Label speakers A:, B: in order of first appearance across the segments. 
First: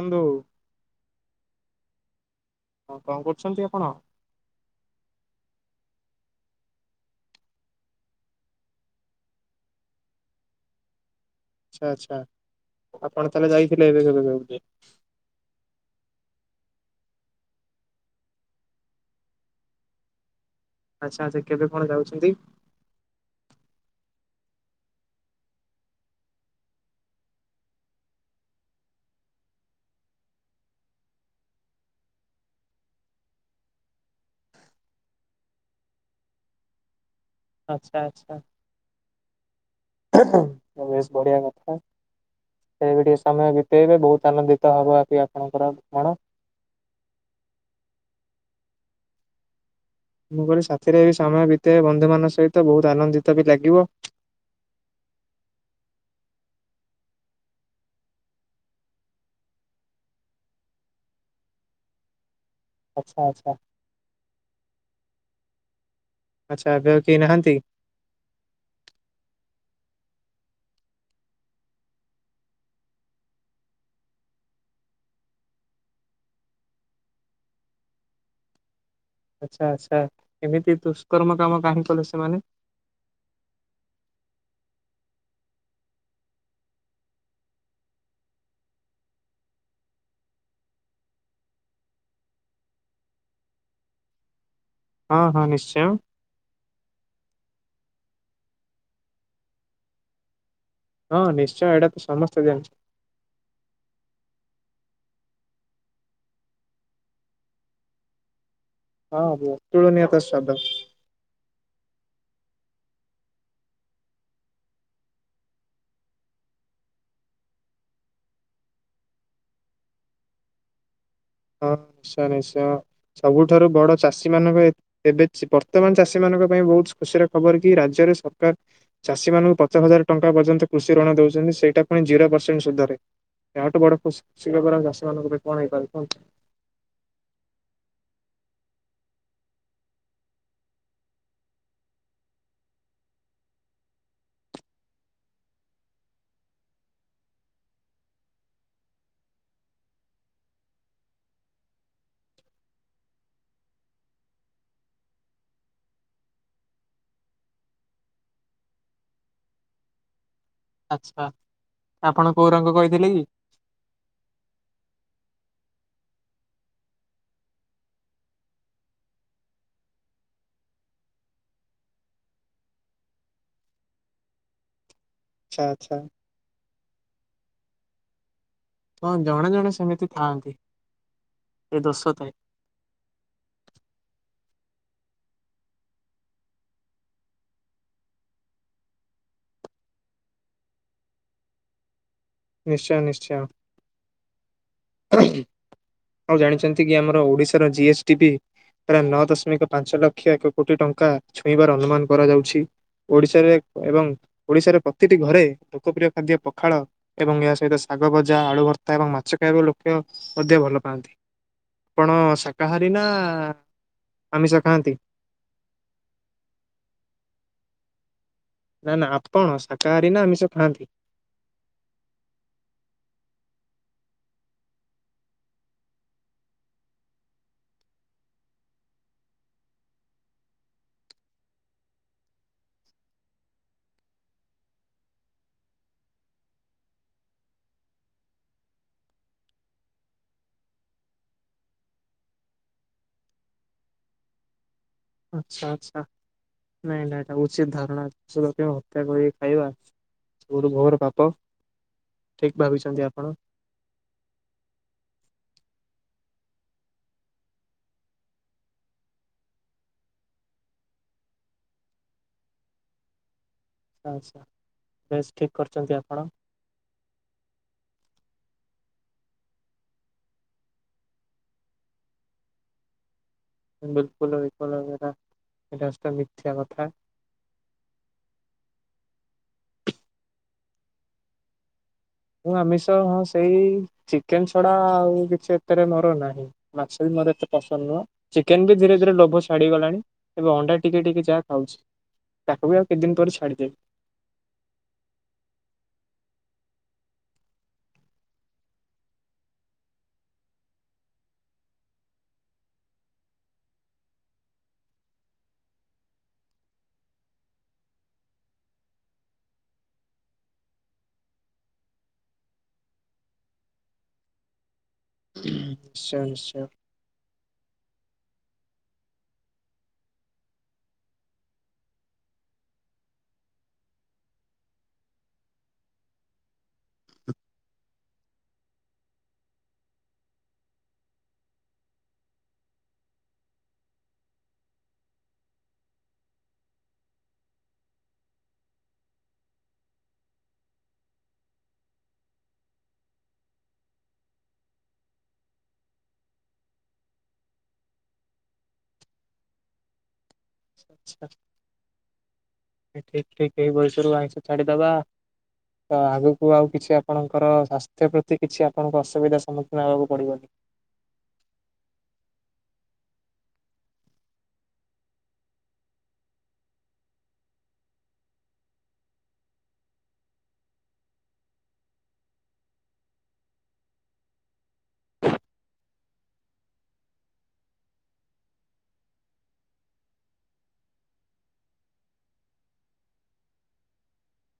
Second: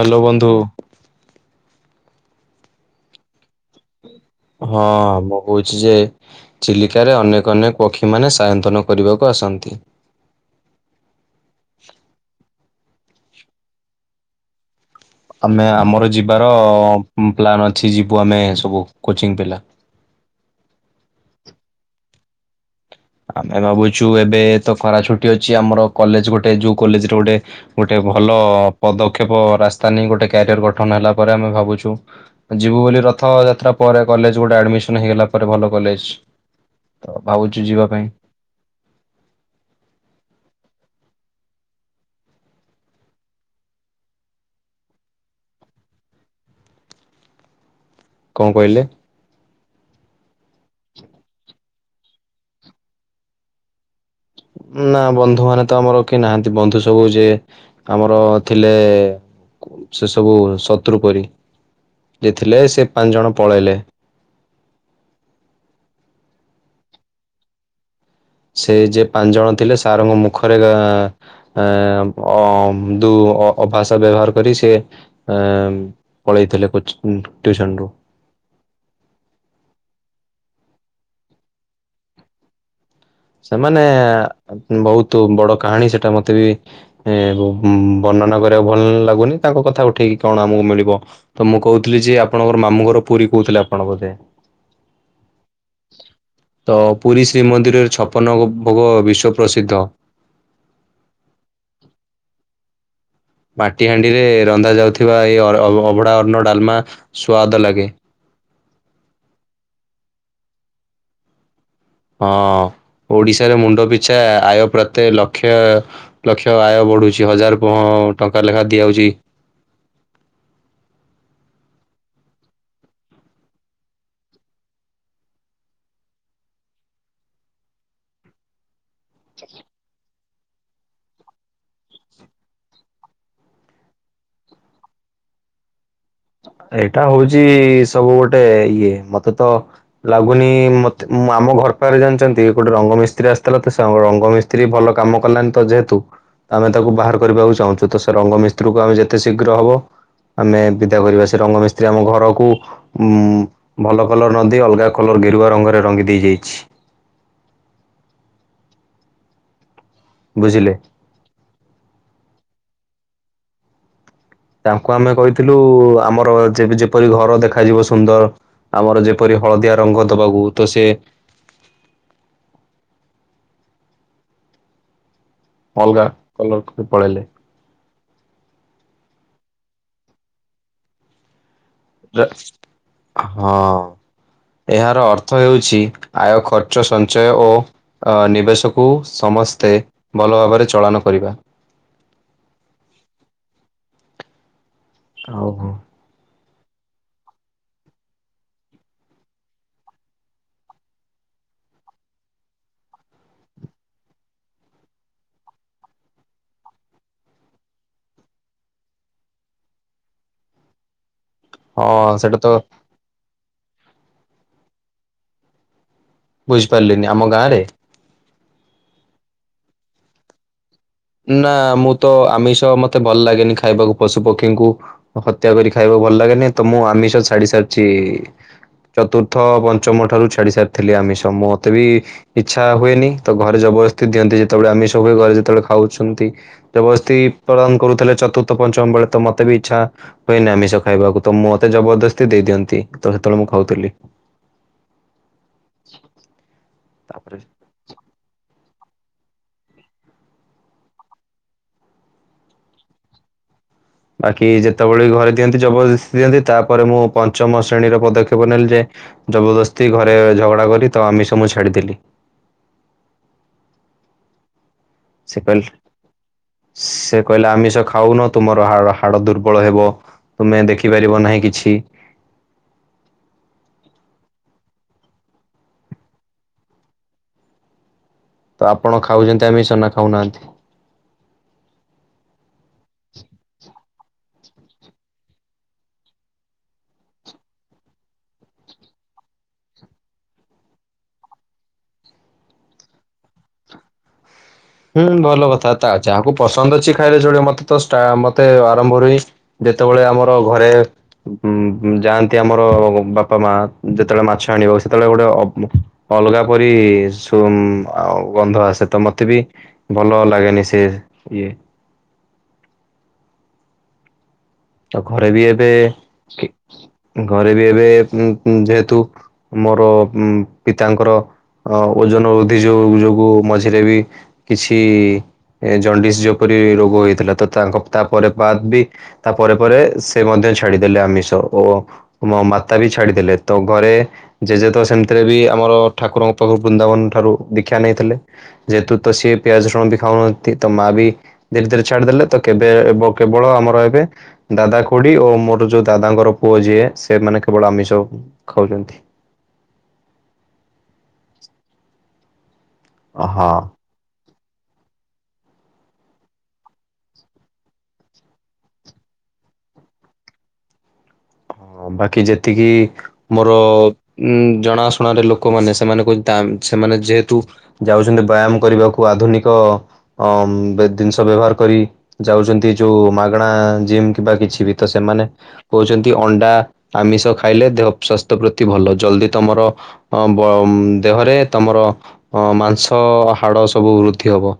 A: Hello ବନ୍ଧୁ।
B: ହଁ କଣ କରୁଛନ୍ତି ଆପଣ?
A: ହଁ ମୁଁ କହୁଛି ଯେ ଚିଲିକାରେ ଅନେକ ଅନେକ ପକ୍ଷୀମାନେ ସାୟନ୍ତନ କରିବାକୁ ଆସନ୍ତି।
B: ଆଚ୍ଛା ଆଚ୍ଛା ଆପଣ ତାହଲେ ଯାଇଥିଲେ ଏବେ କେବେ [unintelligible]
A: ଆମେ ଆମର ଯିବାର ପ୍ଲାନ୍ ଅଛି ଯିବୁ ଆମେ ସବୁ କୋଚିଂ ପିଲା।
B: ଆଚ୍ଛା ଆଚ୍ଛା କେବେ କଣ ଯାଉଛନ୍ତି?
A: ଆମେ ଭାବୁଛୁ ଏବେ ତ ଖରା ଛୁଟି ଅଛି ଆମର କଲେଜ ଗୋଟେ ଯୋଉ କଲେଜରେ ଗୋଟେ ଗୋଟେ ଭଲ ପଦକ୍ଷେପ ରାସ୍ତା ନେଇ ଗୋଟେ କ୍ୟାରିୟର ଗଠନ ହେଲା ପରେ ଆମେ ଭାବୁଛୁ ଯିବୁ ବୋଲି ରଥଯାତ୍ରା ପରେ କଲେଜ ଗୋଟେ ଆଡମିସନ ହେଇଗଲା ପରେ ଭଲ କଲେଜ। ତ ଭାବୁଛୁ ଯିବା
B: ଆଚ୍ଛା
A: ପାଇଁ
B: ଆଚ୍ଛା। ବେଶ ବଢିଆ କଥା। ସେ ବି ଟିକେ ସମୟ ବିତେଇବ ବହୁତ ଆନନ୍ଦିତ ହବ ଅତି ଆପଣଙ୍କର ମଣ।
A: କଣ କହିଲେ?
B: ମୁଁ କହିଲି ସାଥିରେ ବି ସମୟ ବିତେଇ ବନ୍ଧୁ ମାନଙ୍କ ସହିତ ବହୁତ ଆନନ୍ଦିତ ବି ଲାଗିବ।
A: ନା ବନ୍ଧୁ ମାନେ ତ ଆମର କେ ନାହାଁନ୍ତି ବନ୍ଧୁ ସବୁ ଯେ ଆମର ଥିଲେ କୁ ସେ ସବୁ ଶତୃ ପରି। ଯେ ଥିଲେ ସେ ପାଞ୍ଚ
B: ଆଚ୍ଛା
A: ଜଣ
B: ଆଚ୍ଛା।
A: ପଳେଇଲେ।
B: ଆଚ୍ଛା ଏବେ ଆଉ କେ ନାହାଁନ୍ତି?
A: ସେ ଯିଏ ପାଞ୍ଚ ଜଣ ଥିଲେ ସାରଙ୍କ ମୁଖରେ ଆଁ ଏଁ ଅ ଦୁ ଅ ଅଭାଷା ବ୍ୟବହାର କରି ସେ ଏମ ପଳେଇଥିଲେ କୋଚିଂ ଉଁ ଟ୍ୟୁସନ ରୁ।
B: ଆଚ୍ଛା ଆଚ୍ଛା ଏମିତି ଦୁଷ୍କର୍ମ କାମ କାହିଁ କଲେ ସେମାନେ?
A: ସେମାନେ ବହୁତ ବଡ କାହାଣୀ ସେଟା ମତେ ବି ଏ ବ ବର୍ଣ୍ଣନା କରିବାକୁ ଭଲ ଲାଗୁନି ତାଙ୍କ କଥା ଉଠେଇକି କଣ ଆମକୁ ମିଳିବ। ତ ମୁଁ କହୁଥିଲି ଯେ ଆପଣଙ୍କର ମାମୁଁ ଘର ପୁରୀ କହୁଥିଲେ ଆପଣ ବୋଧେ?
B: ହଁ ହଁ ନିଶ୍ଚୟ।
A: ତ ପୁରୀ ଶ୍ରୀମନ୍ଦିରରେ ଛପନ ଭୋ ଭୋଗ ବିଶ୍ଵ ପ୍ରସିଦ୍ଧ।
B: ହଁ ନିଶ୍ଚୟ ଏଇଟା ତ ସମସ୍ତେ ଜାଣିଛ।
A: ମାଟି ହାଣ୍ଡିରେ ରନ୍ଧା ଯାଉଥିବା ଏଇ ଅର ଅଭ ଅଭଡ଼ା ଅନ୍ନ ଡାଲମା ସୁଆଦ ଲାଗେ।
B: ହଁ ଅତୁଳନିୟ ତା ସ୍ୱାଦ।
A: ହଁ ଓଡିଶାରେ ମୁଣ୍ଡ ପିଛା ଆୟ ପ୍ରତେ ଲକ୍ଷେ ଲକ୍ଷ ଆୟ ବଢ଼ୁଛି ହଜାର ପହ ଟଙ୍କା ଲେଖା ଦିଆଯାଉଛି।
B: ହଁ ନିଶ୍ଚୟ ନିଶ୍ଚୟ ସବୁଠାରୁ ବଡ଼ ଚାଷୀ ମାନେ ବି ଏତ ଏବେ ଚି ବର୍ତ୍ତମାନ ଚାଷୀ ମାନଙ୍କ ପାଇଁ ବହୁତ ଖୁସିର ଖବର କି ରାଜ୍ୟରେ ସରକାର ଚାଷୀ ମାନଙ୍କୁ ପଚାଶ ହଜାର ଟଙ୍କା ପର୍ଯ୍ୟନ୍ତ କୃଷି ଋଣ ଦଉଛନ୍ତି ସେଇଟାପୁଣି ଜିରୋ ପରସେଣ୍ଟ ସୁଧରେ। ଏହାଠୁ ବଡ ଖୁସ ଖୁସି ଖବର ଆମ ଚାଷୀ ମାନଙ୍କ ପାଇଁ କଣ ହେଇପାରେ କୁହନ୍ତ?
A: ଏଇଟା ହଉଛି ସବୁ ଗୋଟେ ଇଏ ମତେତ ଲାଗୁନି ମତେ ମ ଆମ ଘର ପାଖରେ ଜାଣିଛନ୍ତି ଗୋଟେ ରଙ୍ଗ ମିସ୍ତ୍ରୀ ଆସିଥିଲା ତ ସେ ରଙ୍ଗ ମି ସେ ଭଲ କାମ କଲାନି ତ ଯେହେତୁ ଆମେ ତାକୁ ବାହାର କରିବାକୁ ଚାହୁଁଛୁ, ତ ସେ ରଙ୍ଗ ମିସ୍ତ୍ରୀକୁ ଆମେ ଯେତେ ଶୀଘ୍ର ହବ ଆମେ ବିଦା କରିବା ସେ ରଙ୍ଗ ମିିସ୍ତ୍ରୀ ଆମ ଘରକୁ ଉଁ ଭଲ କଲର ନଦେଇ, ଅଲଗା କଲର ଗେରୁଆ ରଙ୍ଗରେ ରଙ୍ଗି ଦେଇ ଯାଇଛି। ବୁଝିଲେ?
B: ଆଚ୍ଛା ଆପଣ କୋଉ ରଙ୍ଗ କହିଥିଲେ କି?
A: ତାଙ୍କୁ ଆମେ କହିଥିଲୁ, ଆମର ଯେପରି ଘର ଦେଖାଯିବ ସୁନ୍ଦର ଆମର ଯେପରି ହଳଦିଆ ରଙ୍ଗ ଦବାକୁ ତ ସେ
B: ଆଚ୍ଛା ଆଚ୍ଛା।
A: ଅଲଗା କଲରକୁ ପଳେଇଲେ
B: କଣ ଜଣେ ଜଣେ ସେମିତି ଥାଆନ୍ତି ଏ ଦୋଷ
A: ର
B: ଥାଏ।
A: ହଁ ଏହାର ଅର୍ଥ ହେଉଛି, ଆୟ ଖର୍ଚ୍ଚ ସଞ୍ଚୟ ଓ ଅ ନିବେଶକୁ ସମସ୍ତେ ଭଲ ଭାବରେ ଚଳନ କରିବା।
B: ନିଶ୍ଚୟ ନିଶ୍ଚୟ ଆଉ
A: ଓହୋ
B: ଜାଣିଛନ୍ତି କି, ଆମର ଓଡିଶାର ଜି ଏସ୍ ଡି ପି। ପ୍ରାୟ ନଅ ଦଶମିକ, ପାଞ୍ଚ ଲକ୍ଷ ଏକ କୋଟି ଟଙ୍କା ଛୁଇଁବାର ଅନୁମାନ କରାଯାଉଛି। ଓଡ଼ିଶାରେ ଏବଂ ଓଡ଼ିଶାରେ ପ୍ରତିଟି ଘରେ ଲୋକପ୍ରିୟ ଖାଦ୍ୟ ପଖାଳ ଏବଂ ଏହା ସହିତ ଶାଗଭଜା, ଆଳୁ ଭର୍ତ୍ତା ଏବଂ ମାଛ ଖାଇବା ଲୋକ ଅଧିକ ଭଲ ପାଆନ୍ତି।
A: ହଁ
B: ଆପଣ
A: ସେଟା ତ
B: ଶାକାହାରୀ ସିନା ଆମିଷ ଖାନ୍ତି।
A: ବୁଝିପାରିଲିନି ଆମ ଗାଁ ରେ
B: ନା ନା ଆପଣ ସାାକାହାରୀ ନା ଆମିଶ ଖାଆନ୍ତି?
A: ନା ମୁଁ ତ ଆମିଷ, ମତେ ଭଲ ଲାଗେନି ଖାଇବାକୁ ପଶୁ ପକ୍ଷୀଙ୍କୁ। ହତ୍ୟା କରି ଖାଇବାକୁ ଭଲ ଲାଗେନି, ତ ମୁଁ ଆମିଷ ଛାଡି ସାରିଛି ଚତୁର୍ଥ ପଞ୍ଚମଠାରୁ ଛାଡ଼ି ସାରିଥିଲି ଆମିସ। ମୋତେ ବି ଇଚ୍ଛା ହୁଏନି। ତ ଘରେ ଜବରଦସ୍ତି ଦିଅନ୍ତି, ଯେତେବେଳେ ଆମିଷ ହୁଏ, ଘରେ ଯେତେବେଳେ ଖାଉଛନ୍ତି ଜବସ୍ତି ପ୍ରଦାନ କରୁଥିଲେ, ଚତୁର୍ଥ ପଞ୍ଚମ ବେଳେ ତ ମତେ ବି ଇଚ୍ଛା ହୁଏନି ଆମିଷ ଖାଇବାକୁ, ତ ମୁଁ ମତେ ଜବରଦସ୍ତି ଦେଇ ଦିଅନ୍ତି, ତ ସେତେବେଳେ ମୁଁ ଖାଉଥିଲି।
B: ଆଚ୍ଛା ଆଚଛା ନାଇଁ ନାଟା
A: ତାପରେ
B: ଉଚିତ ଧାରଣା ଲୋକ ହତ୍ୟା କରି ଖାଇବା ଘୋର ଘୋର ପାପ। ଠିକ ଭାବିଛନ୍ତି ଆପଣ।
A: ବାକି ଯେତେବେଳେ ଘରେ ଦିଅନ୍ତି, ଜବରଦସ୍ତି ଦିଅନ୍ତି, ତାପରେ ମୁଁ ପଞ୍ଚମ ଶ୍ରେଣୀର ପଦକ୍ଷେପ ନେଲି ଯେ ଜବରଦସ୍ତି ଘରେ, ଝଗଡ଼ା କରି, ତ ଆମିଷ ମୁଁ ଛାଡ଼ିଦେଲି।
B: ଆଚ୍ଛା ବେଶ
A: ସେ
B: ଠିକ୍
A: କହିଲେ
B: କରିଛନ୍ତି ଆପଣ।
A: ସେ କହିଲେ ଆମିଷ ଖାଉନ, ତୁମର ହ ହାଡ଼ ଦୁର୍ବଳ ହେବ। ତୁମେ ଦେଖିପାରିବ ନାହିଁ କିଛି।
B: ବିଲକୁଲ ବିଲକୁଲ ସେଟା ସେଟା ମିଥ୍ୟା କଥା।
A: ତ ଆପଣ ଖାଉଛନ୍ତି ଆମିଷ ନା ଖାଉନାହାନ୍ତି?
B: ମୁଁ ଆମିଷ ହଁ ସେଇ ଚିକେନ ଛଡ଼ା ଆଉ କିଛି ଏତରେ ମୋର ନାହିଁ। ମାଛ ବି ମୋର ଏତେ ପସନ୍ଦ ନୁହଁ, ଚିକେନ ବି ଧୀରେ ଧୀରେ ଲୋଭ ଛାଡିଗଲାଣି। ଏବେ ଅଣ୍ଡା ଟିକେ ଟିକେ ଯାହା ଖାଉଛି, ତାକୁ ବି ଆଉ କେତେ ଦିନ ପରେ ଛାଡ଼ିଦେବି।
A: ହୁଁ ଭଲ କଥା ତା ଅଛି ଆକୁ ପସନ୍ଦ ଅଛି ଖାଇଲେ ଚଳିବ ମତେ ତ ମତେ ଆରମ୍ଭରୁ ହିଁ ଯେତେବେଳେ ଆମର ଘରେ ଉ ଯାଆନ୍ତି ଆମର ବାପା ମା ଯେତେବେଳେ ମାଛ ଆଣିବ ସେତେବେଳେ ଗୋଟେ ଅଲଗା ପରି ସୁ ଗନ୍ଧ ଆସେ ତ ମତେ ବି ଭଲ ଲାଗେନି ସେ ଇଏ। ଆଉ ଘରେ ବି ଏବେ
B: ନିଶ୍ଚୟ ନିଶ୍ଚୟ
A: ଘରେ ବି ଏବେ ଉଁ -ଉଁ- ଯେହେତୁ ମୋର ଉଁ- ପିତାଙ୍କର ଓଜନ ବୃଦ୍ଧି ଯ -ଯୋଗୁ ମଝିରେ ବି କିଛି ଜଣ୍ଡିସ୍ ଯେପରି ରୋଗ ହେଇଥିଲା ତ ତାଙ୍କ ତାପରେ ବାଦ୍ ବି ତା ପରେ ପରେ ସେ ମଧ୍ୟ ଛାଡିଦେଲେ ଆମିଷ ଓ ମୋ ମାତା ବି ଛାଡିଦେଲେ ତ ଘରେ ଜେଜେ ତ ସେମିତିରେ ବି ଆମର ଠାକୁରଙ୍କ ପାଖରୁ ବୃନ୍ଦାବନ ଠାରୁ ଦୀକ୍ଷା ନେଇଥିଲେ। ଯେହେତୁ ତ ସିଏ ପିଆଜ ରସୁଣ ବି ଖାଉନାହାନ୍ତି ତ ମା ବି ଧୀରେ ଧୀରେ ଛାଡିଦେଲେ ତ କେବେ ବ- କେବଳ ଆମର ଏବେ ଦାଦା ଖୁଡି ଓ ମୋର ଯଉ ଦାଦାଙ୍କର ପୁଅ ଯିଏ ସେମାନେ କେବଳ ଆମିଷ ଖାଉଚନ୍ତି।
B: [unintelligible] ଠିକ୍ ଠିକ୍
A: ହଁ।
B: ଏଇ ବୟସରୁ ଆଇଁଷ ଛାଡିଦବା ତ ଆଗକୁ ଆଉ କିଛି ଆପଣଙ୍କର ସ୍ୱାସ୍ଥ୍ୟ ପ୍ରତି କିଛି ଆପଣଙ୍କୁ ଅସୁବିଧା ସମ୍ମୁଖୀନ ହବାକୁ ପଡିବନି।
A: ହଁ ବାକି ଯେତିକି ମୋର ଉଁ- ଜଣାଶୁଣାରେ ଲୋକମାନେ ସେମାନେ କହୁଚନ୍ତି ତା ସେମାନେ ଯେହେତୁ ଯାଉଚନ୍ତି ବ୍ୟାୟାମ କରିବାକୁ ଆଧୁନିକ ଅ- ଜିନିଷ ବ୍ୟବହାର କରି। ଯାଉଚନ୍ତି ଯଉ ମାଗେଣା ଜିମ୍ କିମ୍ବା କିଛି ବି ତ ସେମାନେ କହୁଚନ୍ତି ଅଣ୍ଡା ଆମିଷ ଖାଇଲେ ଦେହ ସ୍ଵାସ୍ଥ୍ୟ ପ୍ରତି ଭଲ ଜଲ୍ଦି ତମର ଅ -ବ- ଦେହରେ ତମର ଅ -ମାଂସ ହାଡ ସବୁ ବୃଦ୍ଧି ହବ।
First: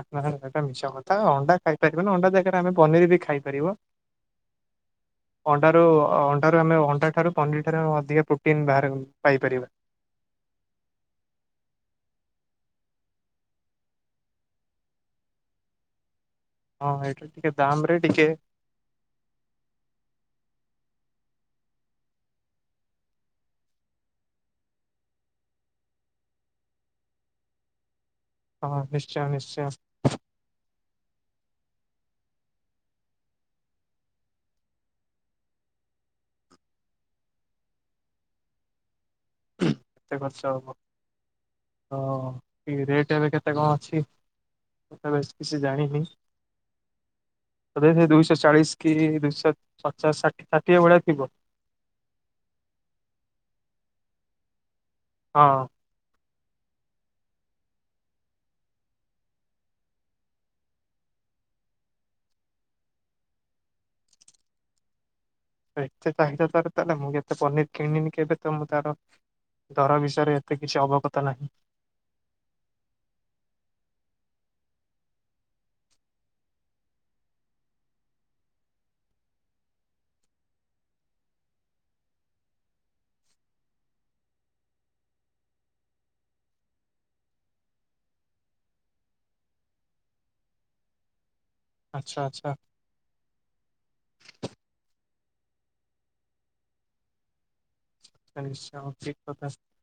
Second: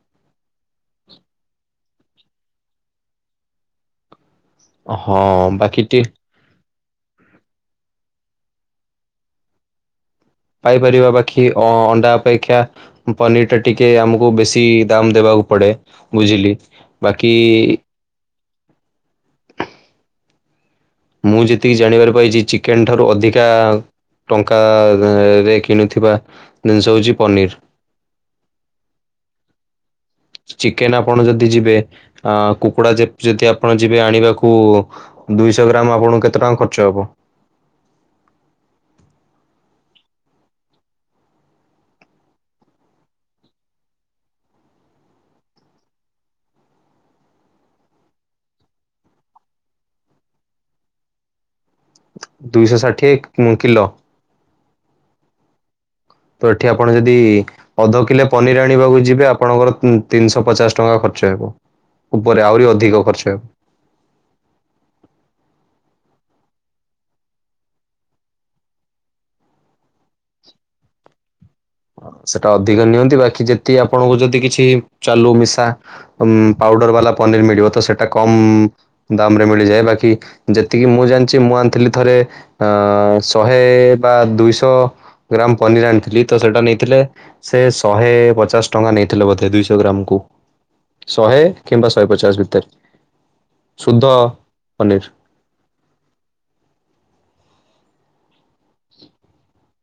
B: ଆ ଏଟା ମିଛ କଥା ଅଣ୍ଡା ଖାଇପାରିବନି ଅଣ୍ଡା ଜାଗାରେ ଆମେ ପନିର୍ ବି ଖାଇପାରିବ।
A: ହଁ
B: ଅଣ୍ଡା ରୁ
A: ବାକି ଟି
B: ଅଣ୍ଡାରୁ ଆମେ ଅଣ୍ଡା ଠାରୁ ପନିର୍ ଠାରେ ଆମେ ଅଧିକା ପ୍ରୋଟିନ୍ ବାହାର- ପାଇପାରିବା।
A: ପାଇପାରିବ ବାଖି ଅ- ଅଣ୍ଡା ଅପେକ୍ଷା ପନିର୍ ଟା ଟିକେ ଆମୁକୁ ବେଶୀ ଦାମ୍ ଦେବାକୁ ପଡେ ବୁଝିଲି।
B: ହଁ ହେଇଠୁ
A: ବାକି
B: ଟିକେ ଦାମ୍ ରେ ଟିକେ
A: ମୁଁ ଯେତିକି ଜାଣିବାର ପାଇଚି ଚିକେନ୍ ଠାରୁ ଅଧିକା ଟଙ୍କା ରେ କିଣୁଥିବା ଜିନିଷ ହଉଚି ପନିର୍।
B: ହଁ ନିଶ୍ଚୟ ନିଶ୍ଚୟ।
A: ଚିକେନ୍ ଆପଣ ଯଦି ଯିବେ ଆ- କୁକୁଡା ଯେ-ଯଦି ଆପଣ ଯିବେ ଆଣିବାକୁ ଦୁଇଶ ଗ୍ରାମ୍ କୁ ଆପଣଙ୍କୁ କେତେ ଟଙ୍କା ଖର୍ଚ୍ଚ ହବ?
B: କେତେ ଖର୍ଚ୍ଚ ହବ ହଁ -କି ରେଟ୍ ଏବେ କେତେ କଣ ଅଛି? ମୁଁ ତ ବେଶ୍ କିଛି ଜାଣିନି। ଏବେ ସେ ଦୁଇଶ ଚାଳିଶ୍ କି ଦୁଇଶ ପଚାଶ୍ ଷାଠିଏ- ଷାଠିଏ ଭଳିଆ ଥିବ।
A: ଦୁଇଶ ଷାଠିଏ ଉଁ- କିିଲୋ?
B: ହଁ।
A: ତ ଏଠି ଆପଣ ଯଦି ଅଧ କିଲେ ପନିର୍ ଆଣିବାକୁ ଯିବେ ଆପଣଙ୍କର ଉଁ -ତିନିଶ ପଚାଶ ଟଙ୍କା ଖର୍ଚ୍ଚ ହବ। ଉପରେ ଆହୁରି ଅଧିକ ଖର୍ଚ୍ଚ ହେବ।
B: ଏତେ ଚାହିଦା ତାର ତାହେଲେ ମୁଁ ଏତେ ପନିର୍ କିଣିନି କେବେ ତ ମୁଁ ତାର ଦର ବିଷୟରେ ଏତେ କିଛି ଅବଗତା ନାହିଁ।
A: ସେଟା ଅଧିକ ନିଅନ୍ତି ବାକି ଯେତିକି ଆପଣଙ୍କୁ ଯଦି କିଛି ଚାଲୁ ମିଶା ଉଁ- ପାଉଡର୍ ବାଲା ପନିର୍ ମିଳିବ ତ ସେଟା କମ୍ ଦାମ୍ ରେ ମିଳିଯାଏ ବାକି ଯେତିକି ମୁଁ ଜାଣିଚି ମୁଁ ଆଣିଥିଲି ଥରେ ଅ- ଶହେ ବା ଦୁଇଶ ଗ୍ରାମ୍ ପନିର୍ ଆଣିଥିଲି ତ ସେଟା ନେଇଥିଲେ ସେ ଶହେ ପଚାଶ୍ ଟଙ୍କା ନେଇଥିଲେ ବୋଧେ ଦୁଇଶ ଗ୍ରାମ୍ କୁ। ଶହେ କିମ୍ବା ଶହେ
B: ଆଚ୍ଛା
A: ପଚାଶ
B: ଆଚ୍ଛା
A: ଭିତରେ ଶୁଦ୍ଧ ପନିର।
B: [unintelligible]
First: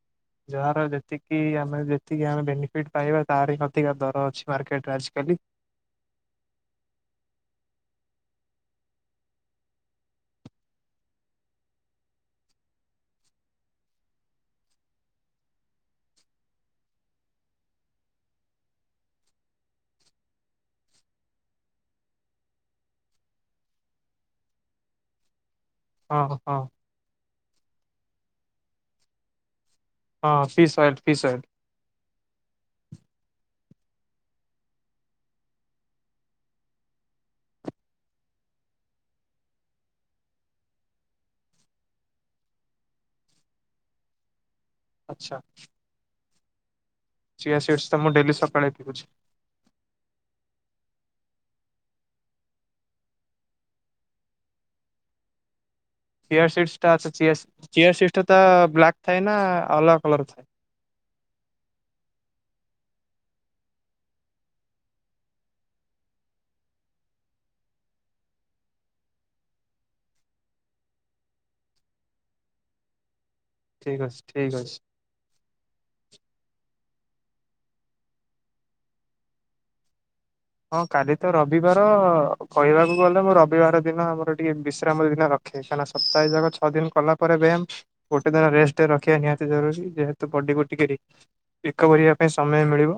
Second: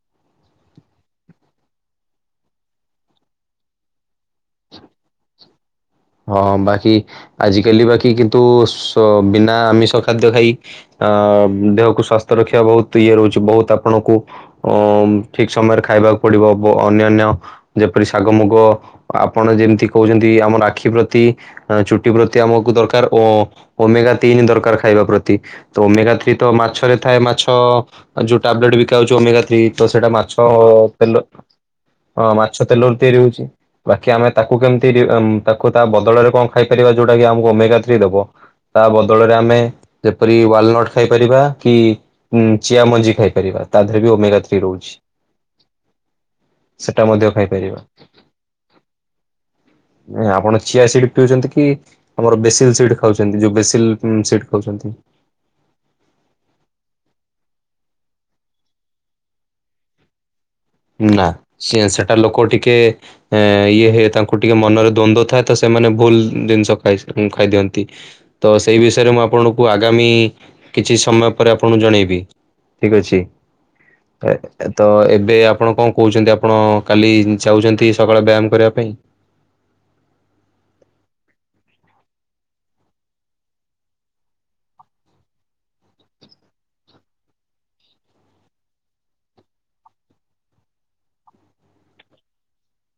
B: ଯାହାର ଯେତିକି ଆମେ ଯେତିକି ଆମେ ବେନିଫିଟ ପାଇବା ତାର ଅଧିକା ଦର ଅଛି ମାର୍କେଟରେ ଆଜିକାଲି।
A: ହଁ ବାକି ଆଜିକାଲି ବାକି କିନ୍ତୁ ସ ବିନା ଆମିଷ ଖାଦ୍ୟ ଖାଇ ଅ ଦେହକୁ ସ୍ଵାସ୍ଥ ରଖିବା ବହୁତ ଇଏ ରହୁଛି ବହୁତ ଆପଣଙ୍କୁ ଅ ଠିକ ସମୟରେ ଖାଇବାକୁ ପଡ଼ିବ ବ ଅନ୍ୟାନ୍ୟ ଯେପରି ଶାଗ ମୁଗ ଆପଣ ଯେମିତି କହୁଛନ୍ତି ଆମ ନା ଖି ପ୍ରତି ଆ ଚୁଟି ପ୍ରତି ଆମକୁ ଦରକାର ଓ ଓମେଗା ତିନି ଦରକାର ଖାଇବା ପ୍ରତି। ତ ଓମେଗା ଥ୍ରୀ
B: ହଁ
A: ତ
B: ହଁ
A: ମାଛରେ ଥାଏ ମାଛ ଯୋଉ ଟାବଲେଟ ବିକା ହୋଉଛି ଓମେଗା ଥ୍ରୀ। ତ ସେଇଟା
B: ହଁ
A: ମାଛ
B: ଫିସ୍ ଅଏଲ ଫିସ୍
A: ତେଲ
B: ଅଏଲ
A: ଅଁ ମାଛ ତେଲରୁ ତିଆରି ହଉଛି ବାକି ଆମେ ତାକୁ କେମିତି ରି ତାକୁ ତା ବଦଳରେ କଣ ଖାଇପାରିବା ଯୋଉଟା କି ଆମକୁ ଓମେଗା ଥ୍ରୀ ଦବ। ତା ବଦଳରେ ଆମେ ଯେପରି ୱାଲନଟ୍ ଖାଇପାରିବା କି ଉଁ ଚିଆ ମଞ୍ଜି ଖାଇପାରିବା ତା ଦେହରେ ବି ଓମେଗା ଥ୍ରୀ ରୋହୁଛି।
B: ଆଚ୍ଛା।
A: ସେଟା ମଧ୍ୟ ଖାଇପାରିବା
B: ଚିଆସିଡ଼ସ ତ ମୁଁ ଡ଼େଲି ସକାଳେ ପିଉଚି।
A: ଅଁ ଆପଣ ଚିଆସିଡ଼ ପିଉଚନ୍ତି କି ଆମର ବେସିଲ ସିଟ ଖାଉଛନ୍ତି ଯୋଉ ବେସିଲ ସିଟ ଖାଉଚନ୍ତି।
B: ଚିଆସିଡ୍ସ ଟା ଚିଆ ଚିଆସିଡ୍ସ ଟା ତା ବ୍ଲାକ୍ ଥାଏ ନା ଅଲଗା କଲର ଥାଏ?
A: ନା ସିଆ ସେଟା ଲୋକ ଟିକେ ଏ ଇଏ ହେ ତାଙ୍କୁ ଟିକେ ମନରେ ଦ୍ଵନ୍ଦ ଥାଏ ତ ସେମାନେ ଭୁଲ ଜିନିଷ ଖାଇ ଖାଇଦିଅନ୍ତି। ତ ସେଇ ବିଷୟରେ ମୁଁ ଆପଣଙ୍କୁ ଆଗାମୀ କିଛି ସମୟ ପରେ ଆପଣଙ୍କୁ ଜଣେଇବି। ଠିକ ଅଛି
B: ଠିକ୍ ଅଛି
A: ଏ
B: ଠିକ୍ ଅଛି।
A: ତ ଏବେ ଆ ଆପଣ କଣ କହୁଛନ୍ତି ଆପଣ କାଲି ଯାଉଚନ୍ତି ସକାଳେ ବ୍ୟାୟାମ୍ କରିବା ପାଇଁ?
B: ହଁ କାଲି ତ ରବିବାର କହିବାକୁ ଗଲେ ମୁଁ ରବିବାର ଦିନ ଆମର ଟିକେ ବିଶ୍ରାମ ଦିନ ର ଖେ କାହିଁକିନା ସପ୍ତାହେ ଯାଙ୍କ ଛଅ ଦିନ କଲା ପରେ ବ୍ୟାାମ୍ ଗୋଟେ ଦିନ ରେଷ୍ଟ ରଖିବା ନିହାତି ଜରୁରୀ ଯେହେତୁ ବଡ଼ିକୁ ଟିକେ ରି ଇକୋଭରିବା ପାଇଁ ସମୟ ମିଳିବ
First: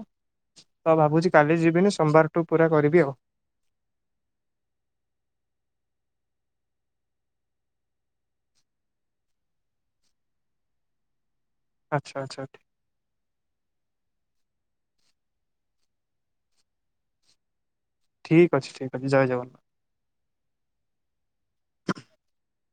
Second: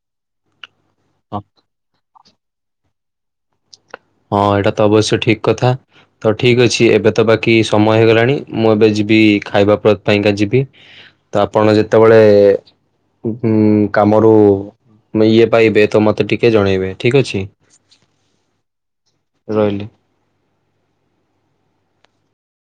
B: ତ ଭାବୁଚି
A: ହଁ
B: କାଲି ଯିବିନି ସୋମବାରଠୁ ପୁରା କରିବି ଆଉ।
A: ହଁ ଏଇଟା ତ ଅବଶ୍ୟ ଠିକ କଥା। ତ ଠିକ୍ ଅଛି ଏବେ ତ ବାକି ସମୟ ହେଇଗଲାଣି ମୁଁ ଏବେ ଯିବି ଖାଇବା ପ୍ର ପାଇଁକା ଯିବି। ତ ଆପଣ
B: ଆଚ୍ଛା
A: ଯେତେବେଳେ
B: ଆଚ୍ଛା।
A: ଉଁ କାମରୁ ଇଏ ପାଇବେ ତ ମତେ ଟିକେ ଜଣେଇବେ ଠିକ୍ ଅଛି।
B: ଠିକ୍ ଅଛି ଠିକ ଅଛି ଜୟ ଜଗନ୍ନାଥ।
A: ରହିଲି।